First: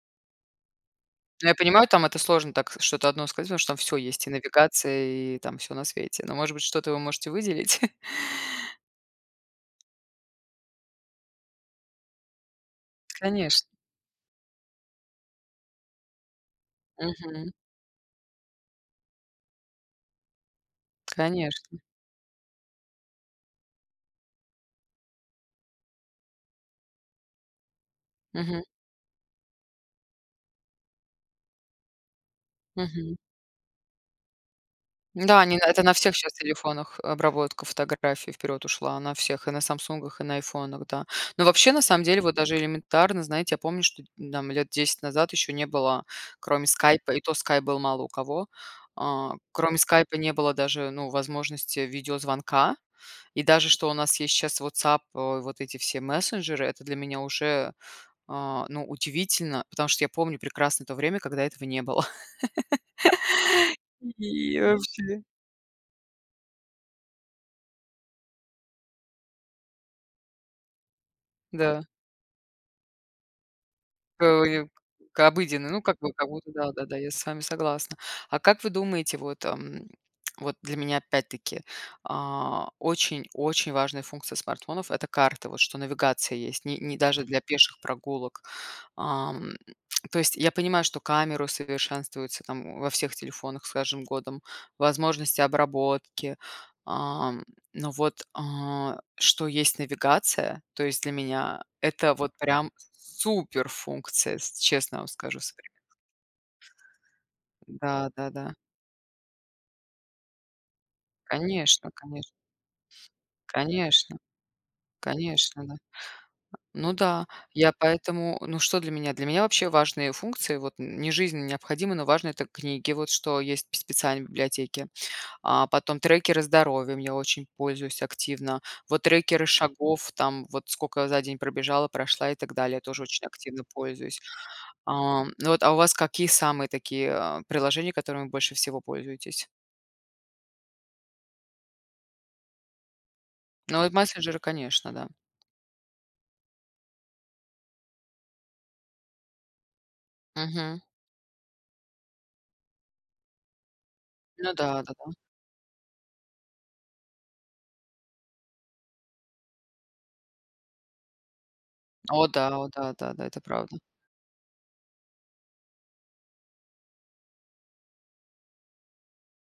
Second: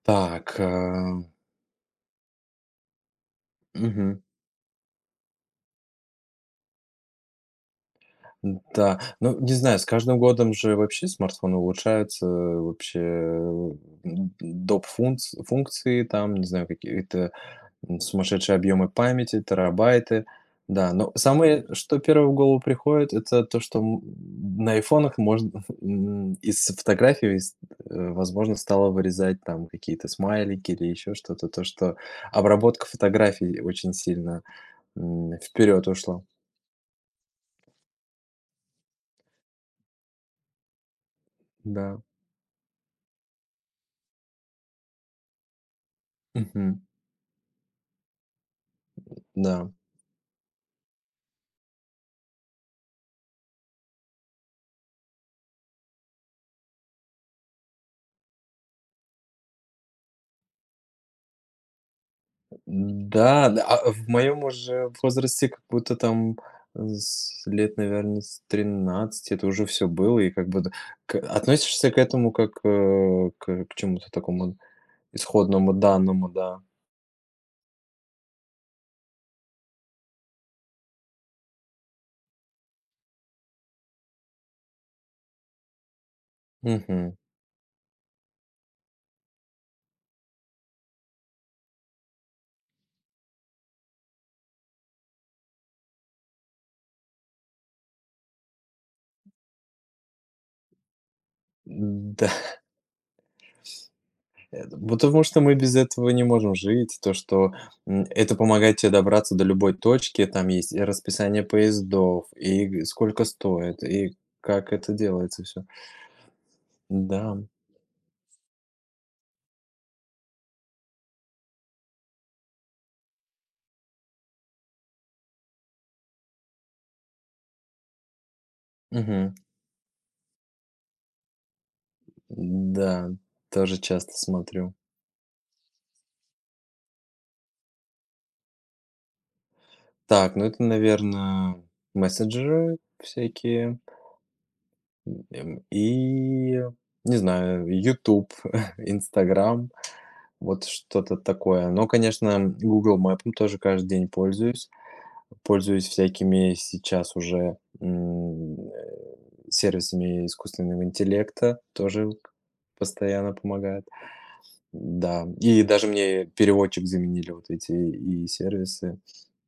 Так, ам. Но, я понимаю, там это сложно так что-то 1 сказать, потому что там всё Мгм. есть: и навигация, и там всё на свете, но, может быть, что-то вы можете выделить? Н-да. Но не знаю, с каждым годом же вообще смартфоны улучшаются. Вообще, а, Конечно. у м, доп фунц функции, там, не знаю, какие-то, Мгм. м, сумасшедшие объемы памяти, терабайты. Да, но самое, Конечно. что первое в голову приходит- это то, что, м, на айфонах можно, м, из фотографий ст э, возможно Мгм. стало вырезать там какие-то смайлики или еще что-то, то что обработка Мгм. фотографий и очень сильно, м, Н-да, они на это вперед на всех ушла. щас телефонах обработка фотографий вперед ушла, на всех: и на "Самсунгах", и на "Айфонах". Да. Но вообще, на Н-да. самом деле, вот даже элементарно, знаете, я помню, что дь нь там 10 лет назад ещё не было кроме Мгм. "Скайпа", и то Skype был мало у кого, а, Н-да. кроме "Скайпа" не было даже, ну, возможности видеозвонка, и даже что у нас есть щас WhatsApp, а, вот эти все мессенджеры- это для меня уже, а, ну, удивительно, потому что я помню прекрасно то время, когда этого не было. Н-да, да. А в моём И уже вообще. возрасте как будто там, а, с лет, наверно, с 13 это уже всё было, и как будто к Н-да. относишься к этому как, а, к к чему-то Кого такому неб к обыденной, исходному ну, как бы, данному, как будто да. да да да, я с вами согласна. А как вы думаете, вот, ам, вот для меня опять-таки, а, очень очень важная функция смартфонов- это карты, вот, что навигация есть не, ни Мгм. даже для пеших прогулок. Ам, то есть я понимаю, что камеру усовершенствуются там, о, во всех телефонах с каждым годом, возможности обработки, ам, но вот, а, что есть навигация, то есть для меня это Н-да. вот прям суперфункция, с Нес Это, честно вам потому скажу, что мы без современно. этого не можем жить. То что, м, Н-да, это да-да. помогает тебе добраться до любой точки. И там есть и расписание Конечно канеш поездов, и г сколько стоит, и Конечно как это делается всё. конечно, да. А, ну Н-да, да, м. я поэтому, ну что для меня? Для меня вообще важные функции, вот нь не жизненно необходимы, но важны- это книги, вот что есть п специальные библиотеки, а, потом трекеры здоровья, ими очень пользуюсь активно, вот Мгм. трекеры шагов, там, вот скока я за день пробежала, прошла и так далее, тоже Н-да, очень активно тоже часто пользуюсь. смотрю. Ам, ну вот, а, у вас какие самые такие, а, приложения, которыми больше всего пользуетесь? Так, ну это, наверно, мессенджеры всякие. Ну вот, мессенджеры, конечно, да. М, эм, и я не знаю и YouTube, Instagram, вот Мгм. что-то такое. Но, конечно, м, "Гугл Мэпом" ну тоже каждый день Ну пользуюсь. да, да-да. Пользуюсь всякими сейчас уже, м, э, сервисами искусственного интеллекта, тоже п О да о да да да, постоянно это правда. помогают. М-да, м, и даже мне переводчик заменили вот эти ИИ-сервисы.